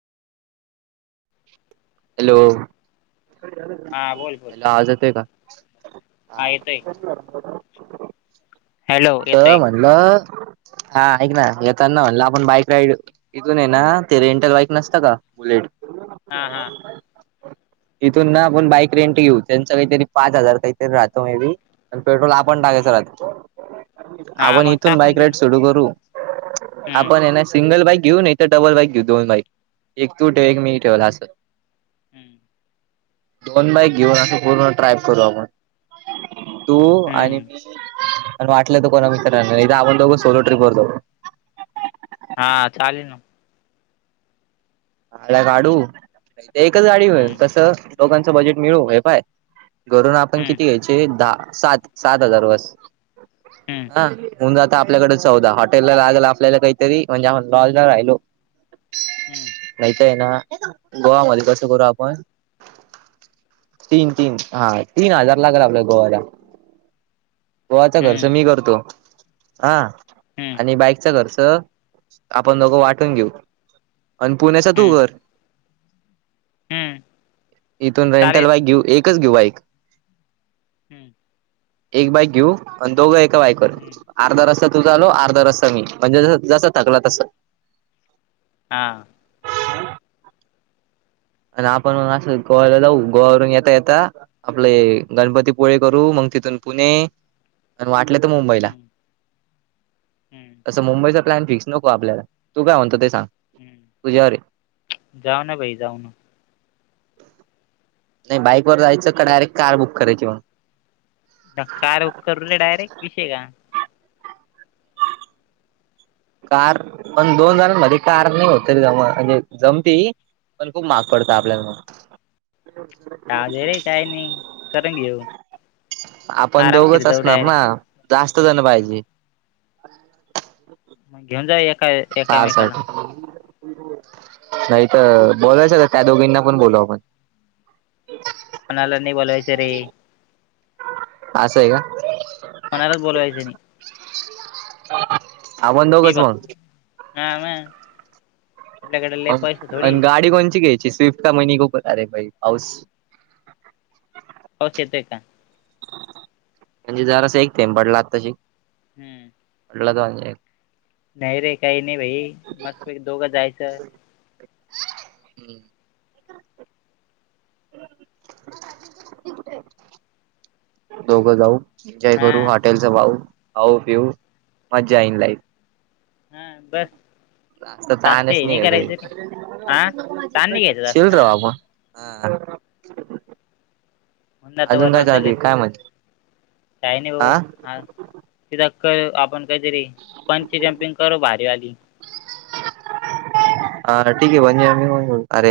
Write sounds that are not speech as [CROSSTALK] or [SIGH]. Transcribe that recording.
Hello hello. हा बोल बोल आवाज येते आहे का? हा येतोय. हॅलो [UNINTELLIGIBLE] त येतोय म्हणल हा ऐक ना येताना म्हणलं आपण बाईक राईड इथून आहे ना ते रेंटल बाईक नसतं का बुलेट हा हा. तिथून ना आपण बाईक रेंट घेऊ त्यांचा काहीतरी पाच हजार काहीतरी राहतो मेबी आणि पेट्रोल आपण टाकायचं राहत हा आपण मग इथून टाकून बाईक दे राईड ना सुरू करू हम्म आपण ये ना सिंगल बाईक घेऊ नाही तर बल बाक घेऊ दोन बाई एक तू ठेव एक मी हम्म ठेव असं दोन बाईक घेऊन असं पूर्ण ट्राय करू आपण तू आणि हम्म मी पन वाटलं तर कोणा मित्रां नाही तर आपण दोघ सोलो ट्रीप वर जाऊ हा चालेल ना. आला गडू एकच गाडी हम्म कस दोघांचं बजेट मिळू हे पाय घरून आपण हम्म किती घ्यायचे दहा सात सात हजार बस. हम्म हा होऊन जातं आपल्याकडे चौदा हॉटेलला लागेल आपल्याला काहीतरी म्हणजे आप लॉज ला राहिलो हम्म. नाहीत आहे ना गोवामध्ये कसं करू आपण तीन तीन हा तीन हजार लागला आपल्या गोव्याला गोवाचा खर्च हम्म मी करतो हा हम्म. आणि बाईक चा खर्च आपण दोघ वाटून घेऊ पुण्याच तू हम्म कर. हम्म इथून रेंटल चालेल बाईक घेऊ एकच घेऊ बाईक. हम्म. एक बाईक घेऊ आणि दोघं एका बाईकवर हम्म अर्धा रस्ता तुझा चालव हम्म अर्धा रस्ता म्हणजे ज जस थकला तस हा. आणि आपण असं गोव्याला जाऊ गोवावरून येता येता आपले गणपतीपुळे करू मग तिथून पुणे आणि वाटलं तर मुंबईला हम्म हम्म तसं मुंबईच प्लॅन फिक्स नको आपल्याला तू काय म्हणतो ते सांग तुझ्यावर आहे हम्म जाऊ ना भाई जाऊ ना. नाही बाईकवर जायचं का डायरेक्ट कार बुक करायची मग? कार करूले डायरेक्ट विषय का. कार पण दोन जणांमध्ये कार नाही होते रे जमा म्हणजे जमती. पण खूप महाग पडत आपल्याला म. जाऊ दे रे काय नाही करून घेऊ आपण आरामशीर दोघच जाऊ असणार डायरेक्ट ना. जास्त जण पाइजे मग घेऊन जाव्या य काय तारसाठी नाइ तर् बोलायच त त्या दोगीना पण बोलाउ आपण कोणाला नइ बोलवायचं रे. असाए का? कोणालाच बोलावायचं नइ आपण मी दोगच बघ मग? हा म. मग थोडी अन् गाडी कोणची घ्याँयची स्विफ्ट का मनी गो [UNINTELLIGIBLE] आरे भाई पाऊस. पऊस येतोय का? म्हणजे जरास एक थेंब पडला आताशी. हम्म [UNINTELLIGIBLE] नाई रे काई नाई भाई मस्तपैकी दोग जायचं. हम्म [UNINTELLIGIBLE] दोग जाऊ एन्जॉय करू हां हॉटेलच पाहू, खाऊ- पिऊ मज्जा इन लाइफ हा बर. आस तानच नाही घरी हां ताण नाही घ्यायचा जास्त चिल राहु हां आपण हा. म्हणून आता अजून काय वरवर चालू आहे सगळेच काय म्हणते काइ ना ओ खास. तिथ क आपण काइतरी पंची जंपिंग करू भारीवाली. आना ठीकए पन्जिजंपिंग पण करू आरे.